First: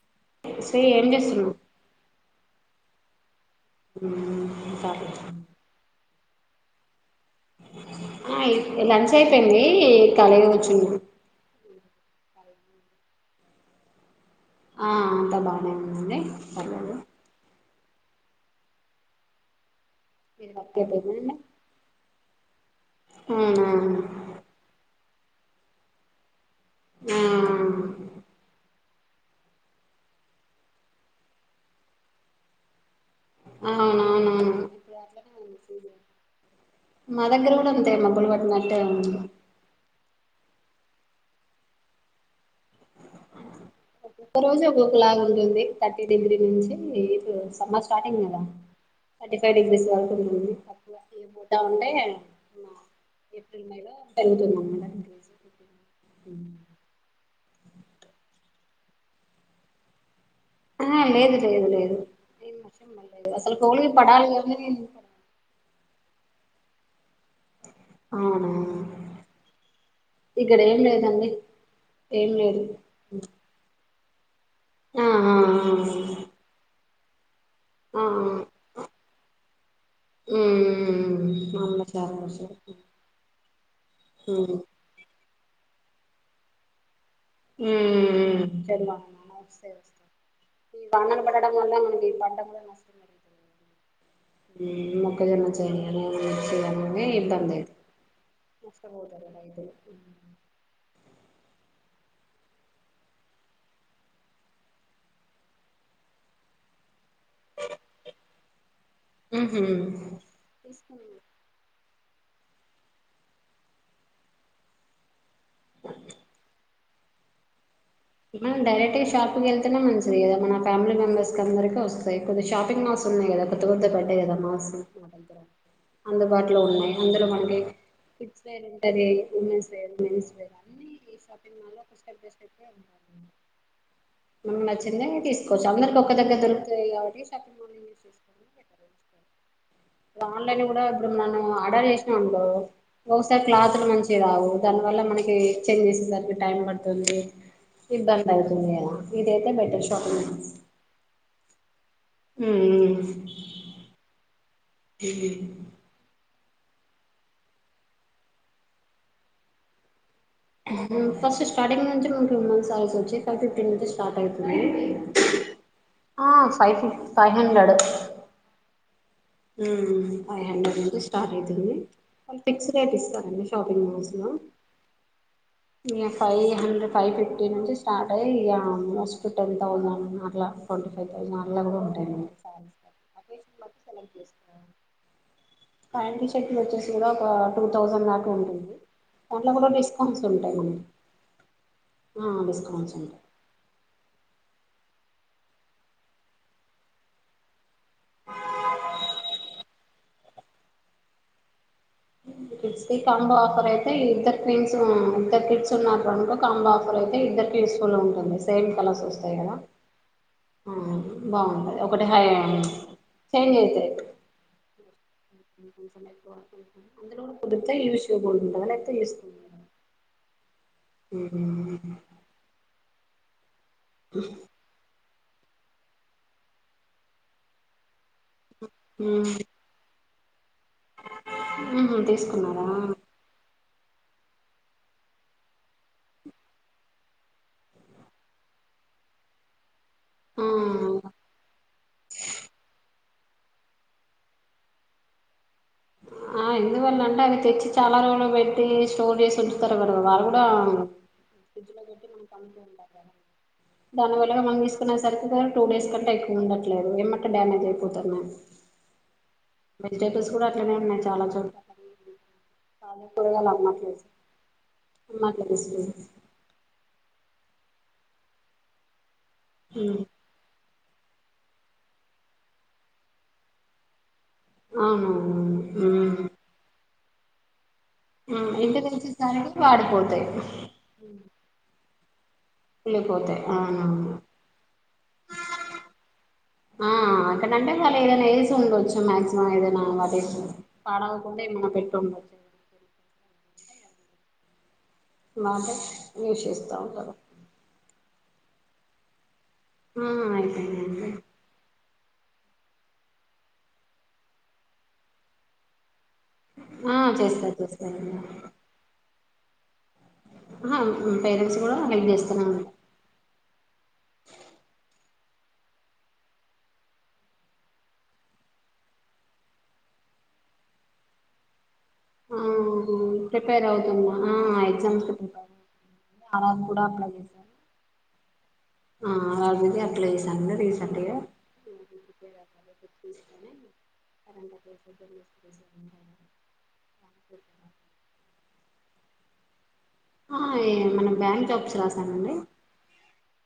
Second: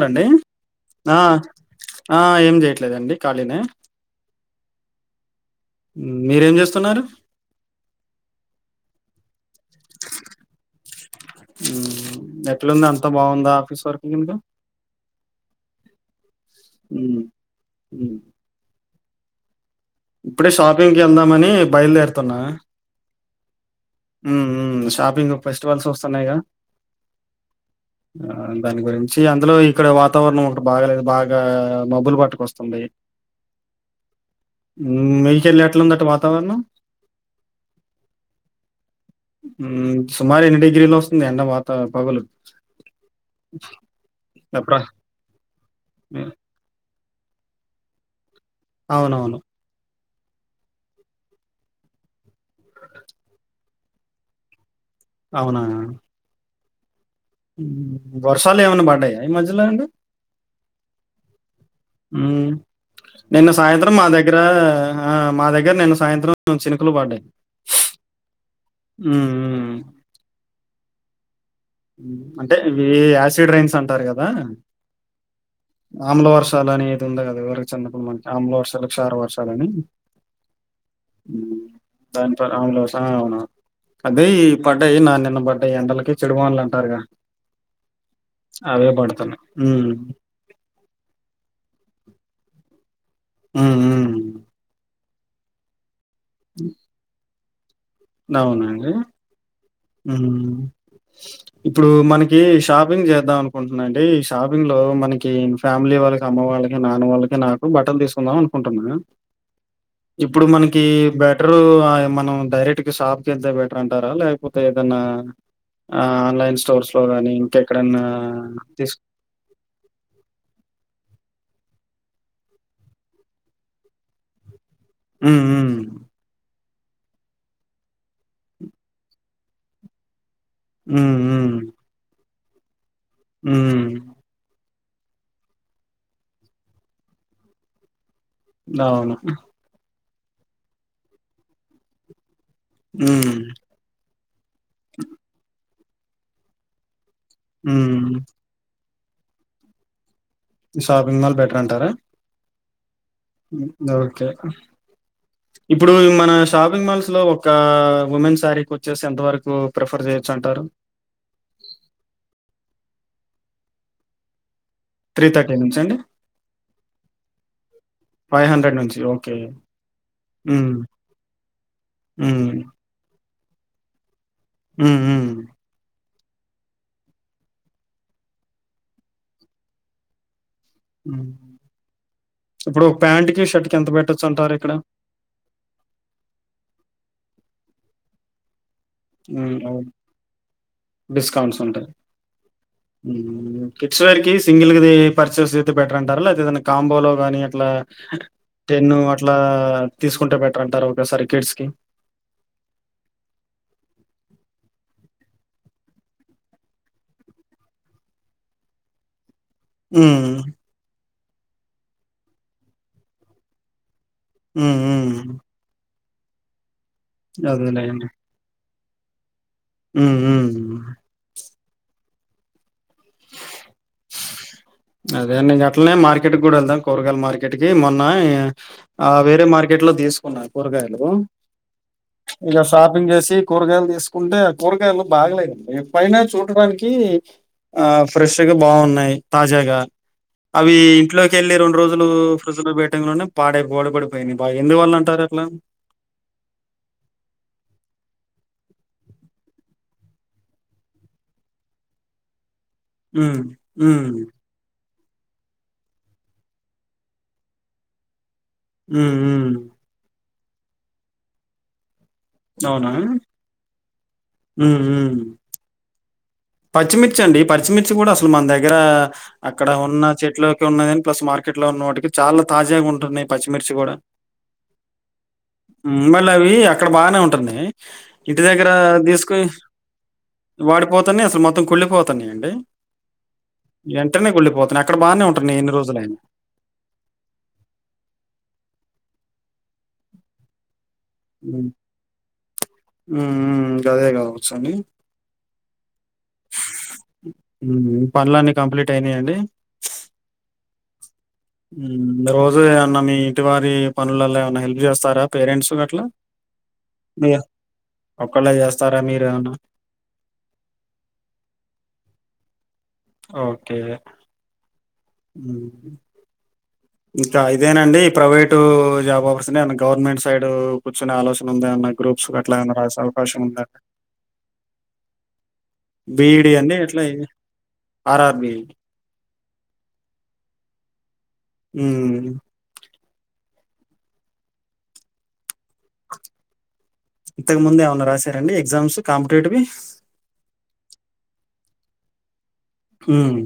రండి శ్రీ ఏం ఆ చేస్తున్నావ్ ఆ ఏం చెయ లేదండి కాళీనె ఇంకా మీరేం చేస్తున్నారు ఆ లంచ్ అయిపోయింది కళేగ కూచున్నా అట్లుంది అంత బాగుందా ఆఫీస్ వర్క్ కిందకా ఆ అంతా బాగానే ఉండి పర్లేదు హ ఇప్పుడే మీది వర్క్ షాపింగ్కి వెళ్దామని బయలుదేరు త్తన్నా ఆ ఉ ఉ షా ఇంగ ఫెస్టివల్స్ వస్తున్నాయి ఆ దాని గురించి చి అందులో ఇక్కడ వాతావరణం ఒకటి బాగాలేదు బాగా మబ్బులు పట్టుకొ వస్తుంది ఆ అవునవునవును మీకెళ్ళి‌ ఎట్లుందండి వాతావరణ అ సుమారు ఎన్ని డిగ్రీలో వస్తుంది ఎండ వాతావరణం పగలు ఒక్క రోజు ఎప్పుడా? ఒక్కొక్క లాగ ఉంటుంది థర్టీ డిగ్రీ నుంచి సమ్మర్ స్టార్టింగ్ కదా అవునవును థర్టీ ఫైవ్ డిగ్రీస్ వా ఇప్పుడు తక్కువ ఇపోత ఉంటే, ఏప్రిల్ మే లో పెరుగుతుంది అన్నమాట. అవునా వర్షాలు ఏమైన పడ్డాయా ఈ మధ్యలో అండి. అహ లేేదు ఉమ్ నిన్న అసలు కోలికి సాయంత్రం మా పడాలి దగ్గర, కానీ నేను ఆ మా దగ్గర నిన్న సాయంత్రం చినుకులు పడ్డయి. అవునా హ్మ్. ఇక్కడ ఏం లేదండి. ఏం అంటే లేదు ఇవీ యాసిడ్ రైన్స్ అంట. అంటరు కదా ఆ ఆఆ తందా కద చిన్నప్పుడు మన ఆమ్ల వర్షాలు, క్షార వర్షాలు అని, మ్మ్ అవును చాలా దాని వర్షాలు ఆమ్ల వర్ష ఆ అవును, అదే ఈ మ్మ్ పడ్డయ్ నా నిన్న వడ్డై ఎండలకి చెడు వాన్ అంటారుగ మ్ చెమ్మా చెల్లా వాన వస్తే, హ్మ్. ఈ వానలు పట్టడం వల్ల మనకి పంట కూడా నష్ హ్మ్. హ్మ్. ఉమ్ మొ ఏదన్న చెయ్ అ మంచి అనేది ఇబ్బంది. నవునండి నష్టపోతారు రైతులు ఉమ్ ఇప్పుడు మనకి షాపింగ్ చేద్దాం అనుకుంటున్నండి, ఈ షాపింగ్ లో మనకి ఫ్యామిలీ వాళ్ళకి, అమ్మ వాళ్ళకి, నాన్న వాళ్ళ నాకు బట్టలు తీసుకుందాం అనుకుంటున్నా, మ్మ్ ఇప్పుడు మనకి హ్మ్ బెట్రు మనం డైరెక్ట్ షాప్కి వెళ్తే బెటర్ అంటారా, లేకపోతే ఏదన్నా ఆ ఆన్లైన్ స్టోర్స్ లోగాని ఇంకా మనం డైరెక్ట్గా షాప్కి వెళ్తేనే మంచిది కదా, మన ఫ్యామిలీ మెంబర్స్ కి అందరికి వస్తుం ది కొద్ది షాపింగ్ మాల్స్ ఉన్నయి కదా, కొత్త కొత్తయి పడ్డయి కదా మాల్స్. మా దగ్గర హ్మ్. హ్మ్. అందుబాటు టులో ఉన్నాయ్, అందులో మనకి కిడ్స్ వేర్ ఉంటది, ఉమెన్స్ వేర్, మెన్స్ వేర్ అన్నీ ఈ హ్మ్. షాపింగ్ మాల్ లో ప్రిస్క్రైబ్ చేసుకున్నాం. చెప్పే ఉంటా ఉమ్ నచ్చిందే తీస్కోచ్చు. అందర్కి ఒక దగ్గర దొరుకుతయి కాబట్టి చేసుకోవడం బెటర్ [unintelligible] ఆన్లైన్ గుడ ఇప్పుడు మనం ఆర్డర్ చేసినం అనుకో హ్మ్. ఒకసారి క్లాత్లు మంచిగ రావు దానివల్ల మనకీ చేంజ్ చేసే సరికి టైం పడ్తుంది. హ్మ్. ఇబ్బంద్ అవుతుందేమో ఇదైతే better shopping shopping mall better అంటారా హ్ మ్ మ్ ఓకే ఇప్పుడూ మన షాపింగ్ మాల్స్లో ఒక ఉమెన్ సారీకి వచ్చేసి ఎంత వరకు ప్రిఫర్ చే ఫస్ట్ స్టార్టింగ్ నుంచి మనకి ఉమెన్స్ సారీస్ చ్చి ఫైవ్ ఫిఫ్టీ నుంచి స్టార్ట్ అయితుం త్రీ థర్టీ నుంచండి ఫైవ్ ఫిఫ్ ఫైవ్ హండ్రెడ్ ఫైవ్ హండ్రెడ్ నుంచి ఓ ఫైవ్ హండ్రెడ్ నుంచి స్టార్ అయితుంది. వాళ్ళు హ్మ్. ఫిక్స్ రేట్ ఇస్తారండి. షాపింగ్ మాల్స్లో మ్ మ్ ఇగ ఫైవ్ హండ్రెడ్ ఫైవ్ ఫిఫ్టీ నుంచి స్టార్ట్ అయి ఇగ మస్ట్ టెన్ థౌజండ్ అట్లా ట్వంటీ ఫైవ్ థౌజండ్ అట్లా కూడా ఉంటాయి మనకి శారీస్ ఇప్పుడు ఒక ప్యాంట్ కి అకేషన్ షర్ట్ కి ఎంత పెట్టొచ్చు అంటారు ఇక్కడ ప్యాంట్లు, షర్ట్లు వచ్చేసి గుడా ఒక టూ థౌజండ్ దాకా ఉంటుంది. దాంట్లో కూడా డిస్కౌంట్స్ ఉంటాయి మనకి డిస్కౌంట్స్ ఉంటాయి. ఆ డిస్కౌంట్స్ ఉంటాయి కిడ్స్ వేర్ కీస్ సింగిల్గ ఇది పర్చేస్ చేస్తే బెటర్ అంటారా లేక ఏదన్న కాంబోలో గానీ అట్లా టెన్ అట్లా తీస్కుంటే బెటర్ అంటారా ఒకేసారి కిడ్స్కి కిడ్స్కి కాంబో ఆఫర్ అయితే ఇద్దరు క్వీన్స్ ఇద్దరు కిడ్స్ ఉన్నారనుకో కాంబో ఆఫర్ అయితే ఇద్దర్కి యూస్ఫుల్ ఉంటుంది. సేమ్ కలర్స్ వస్తాయి కదా మ్ బాగుంటది ఒకటి హై చేంజ్ అయితయి మ్ మ్ [inaudible] అందులో కూడా కుదుర్తే ఇవి షో బోర్డ్ల ఉంటద లే చేస్తున్న మ్ మ్ [unintelligible] [unintelligible] హు అదే నేన్ గట్లనే మార్కెట్ గుడా వెళ్దాం కూరగాయల మార్కెట్కి మొన్న ఆ వేరే మార్కెట్లో తీస్ కోన కూరగాయలు ఉహు ఇగా తీసుకున్నారా షాపింగ్ చేసి కూరగాయలు తీసుకుంటే ఆ కూరగాయలు బాగలేదండి పైన చూడడానికి ఆ ఫ్రెష్గా బాగున్నాయి తాజాగా అవి ఇంట్లోకి వెళ్ళి రెండు రోజులు ఫ్రిడ్జ్ లో పెట్టంగానే పాడే బోడ పడిపోయి బాగా ఎందు వాళ్ళు అంటారు అట్లా ఆ ఎందువల్ల అంటే అవి తెచ్చి చాలా రోజులు పెట్టి స్టోర్ చేసి ఉంచుతారు కద వాళ్ళు కూడా ఫ్రిడ్జ్ లో పెట్టి మన ప ఉ ఉ నా సరుకు పోను టూ డేస్ కంటే ఎక్కువ ఉండట్లేదు ఏమటే డమేజ్ అయిపోతునాయి ఉఉ వెజిటేబుల్స్ కూడా అట్లనే ఉన్నాయి చాలా చోట్ అవునా చాల కూరగాయాలు అమ్మట్లేదు ఉమ్ డిమర్ట్ లా తీసుకున్నం పచ్చిమిర్చ అండి పచ్చిమిర్చి కూడా అసలు మన దగ్గర అక్కడ ఉన్న చెట్లు ఇంట్లో ఉన్నవాటికి ప్లస్ మార్కెట్ లో ఉన్న వాటికి చాలా తాజాగా ఉంటున్నాయి పచ్చిమిర్చి కూడా ఆహా ఉమ్మ్ మళ్ళవి అక్కడ బానే ఉంటుంది ఇంటి తెచ్చేసరికి వాడిపోతాయి తని అసలు మత్తం కుళపో తని కుళ్ళిపోతాయి అవునవును కుళ్ళిపోతున్నాయి. అక్కడ బానే ఉంటున్నాయి ఎన్ని రోజులైనా. ఆ అక్కడంటే వాళ ఏదైనా ఏసు ఉండొచ్చు మాక్సిమం ఏదైనా అదే మ్మ్ ఉమ్మ్ గాదె గాదె సని మాట నివషిస్తా ఉంటదా హ్మ్. పనులన్నీ కంప్లీట్ అయినాయియండి మ్మ్ అయిపోయినాయి అండి మ్మ్ రోజు ఏమన్నా మీ ఇంటి వారి పనులల్లో ఏమన్నా హెల్ప్ చేస్తారా పేరెంట్స్ గట్లా ఆ చేస్తాారు చేస్తాారు అండి రౌండ్ ఆహా పేరెంట్స్ కూడా హెల్ప్ చేస్తారండి ఓకే అవు ఇంకా ఇదేనండి ఈ ప్రైవేటు జాబ్ [unintelligible] గవర్నమెంట్ సైడ్ కూర్చొన ఆలోచన ఉంది అన్నట్ గ్రూప్స్ ఆ గట్లాన రాసే అవకాశం ఉంద ప్రిపేర్ అవుతున్నా ఆ ఎగ్జామ్స్కి ప్రిపేర్ అవుతున్నా బిఈడి ఆర్ఆర్ అండి కూడా అట్లా అప్లై చేశాను ఆర్ఆర్బి ఆ ఆర్ ఆర్ బి కి అప్లై చేశాను రీసెంట్ గా హ్మ్. [inaudible] తీసుకొని కరెంట్ అఫైర్స్ [inaudible] కదా, ఇంతకు ముందు ఏమన్నా రాశారండి ఎగ్జామ్స్ కాంప్టేటివి ఆ ఏ మన బ్యాంక్ జాబ్స్ రాసానండి హ్మ్.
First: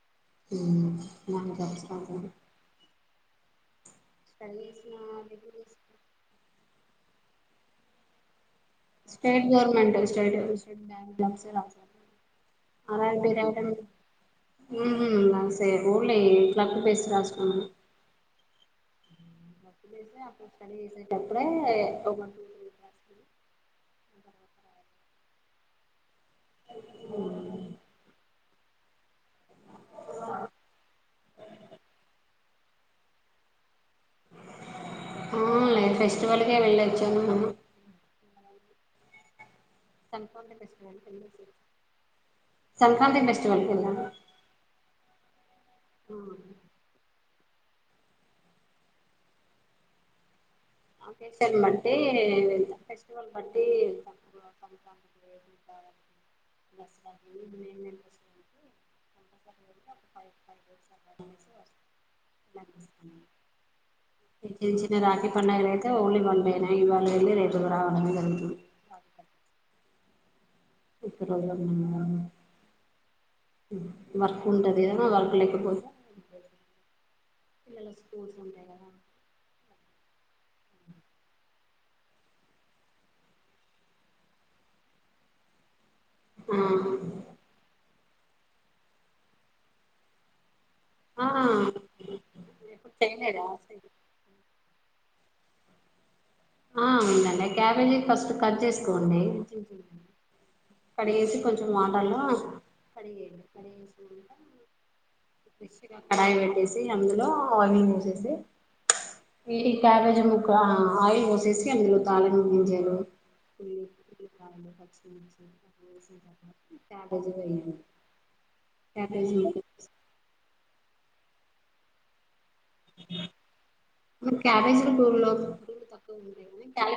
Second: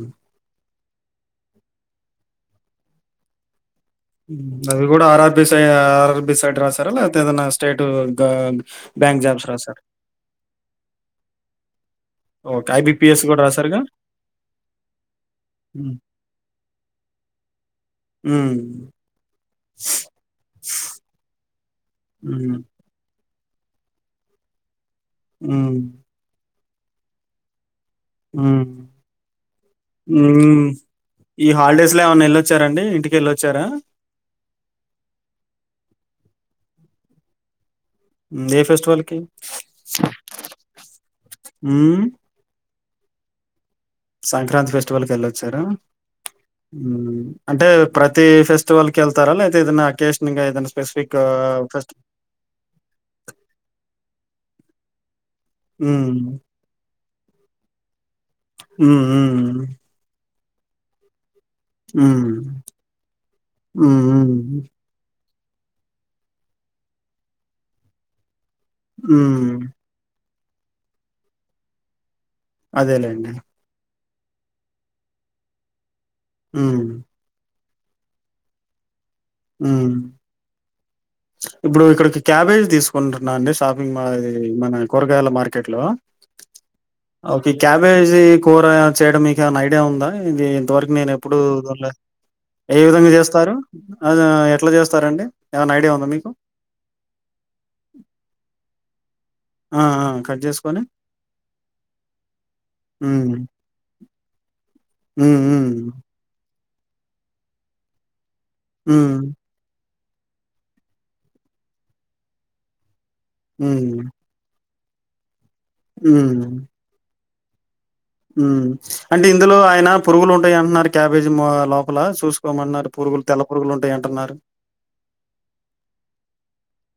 ఉమ్ బ్యాంకు జాబ్స్ రాశాను ఉమ్ అవి కూడా R R B degree side ఆ ఆర్ఆర్బి సైడ్ రాసారా లేక్పో ఏదైనా స్టేటు గ బ్యాంక్ స్టేట్ జాబ్స్ రాసారా? గవర్నమెంట్ నుంచి స్టేట్ స్టేట్ బ్యాంక్ జాబ్ సే రాశా okay. R R IBPS B కూడా రాయటం రాసారుగా? ఉమ్ రాస హ్మ్. పోన్లే ఇట్ల [unintelligible] రాసుకో హ్మ్. అప్పుడు స్టడీ చేసేటప్పుడే [inaudible] హ్మ్. ఉమ్ [inaudible] ఉమ్ ఉమ్ ఈ హాలిడేస్ లో ఏమన్నా వెళ్ళొచ్చారండి ఇంటికి వెళ్ళొచ్చారా ఆ లే ఫెస్టివల్కే వెళ్లొచ్చాము మేము ఉమ్ ఏ ఫెస్టివల్ కి కనుక్కోండి ఫెస్టివల్ కి హ్మ్. సంక్రాంతి ఫెస్టివల్ సంక్రాంతి ఫెస్టివల్కి వెళ్ళొచ్చారా ఉమ్ అంటే ప్రతి ఫెస్టివల్ కి వెళ్తారా లేతే ఏదన్నా అకేషన్ ఇంక ఏదనా ఆకెషన్ బట్టి ఫెస్టివల్ బట్టి వెళ్తాం ఉమ్ [inaudible] ఉమ్ ఉమ్ కంపల్సరీ వెళ్ళి ఒక ఫైవ్ ఫైవ్ డేస్ వెళ్ళాము ఉమ్ ఉమ్ పండగలు అయితే ఓన్లీ వన్డే నే ఇవాళ వెళ్లి రేపు రావడమే దానికి ఉమ్ ఇప్పుడు [unintelligible] అదేలేండి వర్క్ ఉంటది కదా వర్క్ లేకపోతే ఉ పిల్లలకి స్కూల్స్ ఉంటాయి కదా ఉ ఇప్పుడు ఇక్కడికి క్యాబేజ్ తీసుకుంటున్నా అండి షాపింగ్ మా ఇది మన కూరగాయల మార్కెట్లో ఒకే క్యా బేజి కూర చేయడం మీకేమైనా ఐడియా ఉందా ఇది ఇంతవరకు నేను ఆ ఎప్పుడు ఆ దొర్లే ఏ ఎప్పుడు విధంగా చేయలేదా చేస్తారు ఆ ఎట్లా చేస్తారండి ఏమైనా ఐడియా ఉందా మీకు ఆ ఉందండి క్యాబేజీ ఫస్ట్ కట్ చేసి కోండి ఆ ఆ కట్ చేసుకొని కొంచెం వాటర్లో ఉ నెక్స్ట్ ఇంకా కడాయి పెట్టేసి అందులో ఆనియన్ వేసేసి ఉ క్యాబేజ్ ముక్కలు ఆయిల్ పోసి వేసి అందులో తాలింపు గింజలు [inaudible] [inaudible] హ్మ్. వేసిన తర్వాత ట్యాగ్ క్యాబేజీ వేయండి ఉ అంటే క్యాబేజీ ఇందులో ముక్క ఆయన పురుగులు ఉంటాయింటన్నారు క్యాబేజ్ మా లోపల చూసు కోమన్నారు పురుగులు తెల్ల పురుగులు ఉంటాయి అంటున్నారు మన క్యాబేజీలో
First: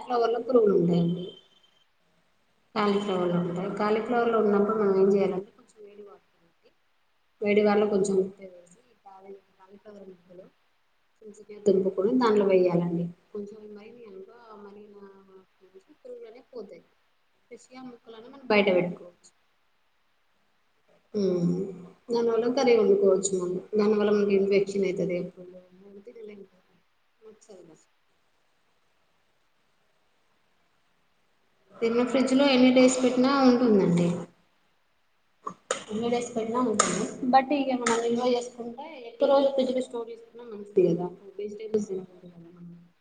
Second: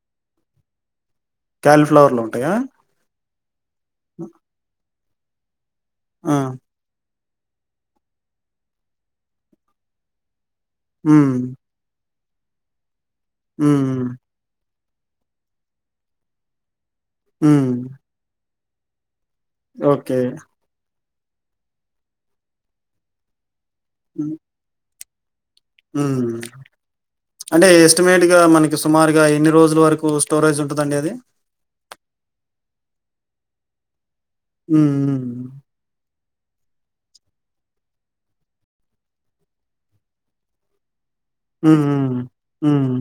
ఫ్లవర్ లో పురుగులు ఉంటాయండి కాలీఫ్లవర్‌లో ఉంటాయా? కాలీఫ్లవర్ లో ఉంటాయి కాలీఫ్లవర్ లో ఉన్నప్పుడు మనం ఏం చేయలేం ఆ వేడి వాటర్ లో కొంచెం ఉప్పు వేసి హ్మ్. [inaudible] [unintelligible] ఇప్పుడు దాంట్లో వేయ్యాలండి కొంచెం హ్మ్. మరిగినయనుకో ఆ మరిగిన ఆ పురుగులు అనేవి పోతాయి హ్మ్. [unintelligible] ముక్కలను మనము బయట పెట్టుకోవచ్చు ఓకే ఊ [unintelligible] కర్రీ వండుకోవచ్చు మళ్లీ దాని వల్ల మనకి ఇన్ఫెక్షన్ అయిద్ గదే మ్మ్ అంటే ఎస్టిమేట్ గా మనకి స్కు సుమారుగా ఎన్ని రోజుల వరకు స్టోరేజ్ ఉంటదండి అది తిన్న ఫ్రిడ్జ్ లో ఎన్ని డేస్ పెట్టినా ఉంటుందండి. ఉమ్, ఉమ్ ఉమ్ క్కువ డేస్ పెట్నా ఉంటుంది బట్ ఇగ మనం నిల్వ జేసుకుంటే ఎక్కువ రోజులు ఫ్రిజ్లో స్టోర్ చేస్కున్న మంచిది గదా హ్మ్ మ్మ్, హ్మ్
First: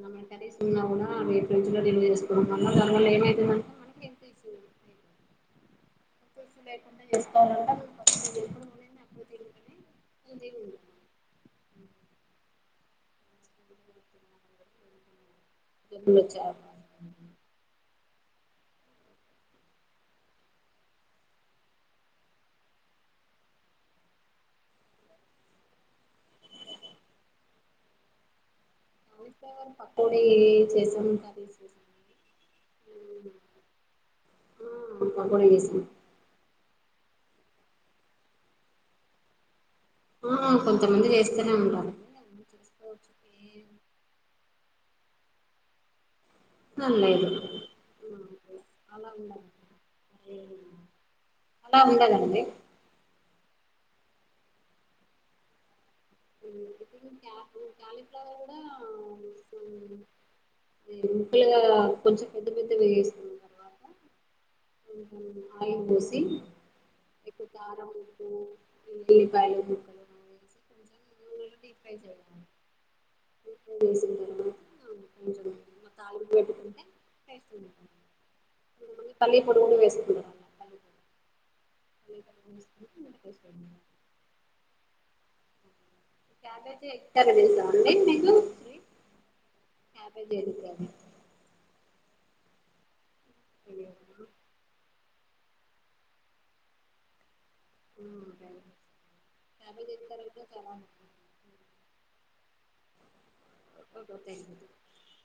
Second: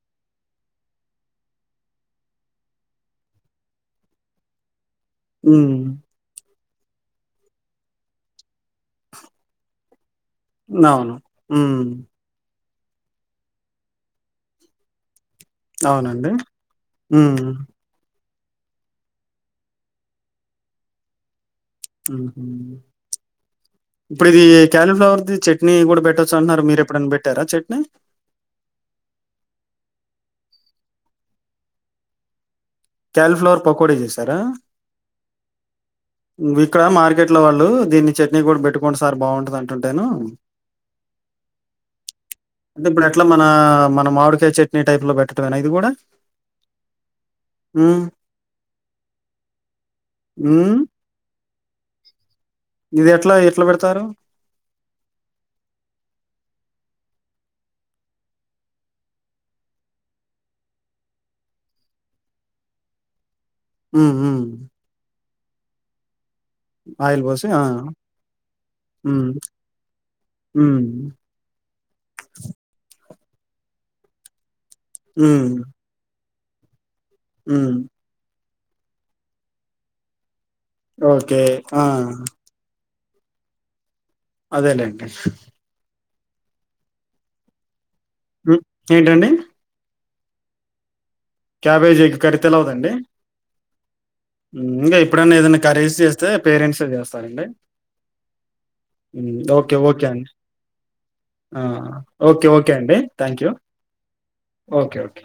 మన్న కర్రీస్ ఉన్నా గూడ అవి ఫ్రిడ్జ్ లో నిల్వ చేసుకోవడం వల్ల దానివల్ల ఏమయితుందంటే మనకి బెనిఫిట్స్ ఉమ్ స్ లేకుండా చేస్కోవాళ్లంటే ఎపుడు నూనెనే ఎప్పుడూ తిరుగుతది అవును ఉమ్ జబ్బులు అవునండి వచ్చే అవకాశం ఉమ్ ఉమ్ హు, ఇప్పుడిది క్యాలీఫ్లవర్ది చట్నీ గూడ పెట్టొచ్చు అంట్న్నారు, మీరెప్పుడన్న బేట్టారా చట్నీ? క్యాలీఫ్లవర్ పకోడీ చేసాం, కర్రీస్ చేసామండి క్యాలిఫ్లవర్ పకోడి చేసారా ఆ పకోడీ చేసాం విత్ క్కడ మార్కెట్ లో వాళ్ళు దీన్ని చట్నీ గూడ బేట్టుకొండి సార్ బాగుంటదం అంటేను ఆ కొంతమంది చేస్తూనే ఉంటారు అంటే ఇప్పుడు చేసుకోవచ్చు ఎట్లా మనా ఏం మన మామిడి తె చట్నీ టైప్ లో పెట్టడమేనా ఇది గూడ? అల్లెయ్యడమే ఉమ్, ఊమ్ అలా ఉండదండి ట్లా ఎట్లా పెడతారు? [inaudible] కాలీఫ్లవర్ కూడా ముక్కలుగా కొంచెం పెద్ద పెద్దవే వేస్కోవాలె ఉమ్ ఊమ్ ఆ, ఆయల్ పోసి ఆయల్ ఎక్కువ పోసి ఆ కారం ఉప్పు ఉమ్ ఎల్లిపాయలు ముక్కలు వేసి ఉమ్ కొంచెం డీఫ్రై చేసిన తర్వాత ఉమ్ తాలింపు పెట్టుకుంటే ఉప్పేస్కోవాలి ఉమ్, కొంచెం కొంతమంది పల్లీ పొడి గూడ వేసుకుంటారళ్ళ ఓకే ఆ ఇంగ ఉప్పేసుకోవాలి అదేలేండీ క్యాబేజీ ఎగ్ కర్రీ చేసా ఊ ఏంటండి cabbage egg curry cabbage egg curry తెలవదండి తెలియదు ముందే ఎప్పుడైన్న ఏదైనా కర్రీస్ చేస్తే పేరెంట్స్ యే చేస్తారండి. ఉ ఓకే క్యాబేజీ ఓకే అండి ఎక్తారంటే చాలా ఆ ఓకే ఓకే అండి thank you okay thank you okay okay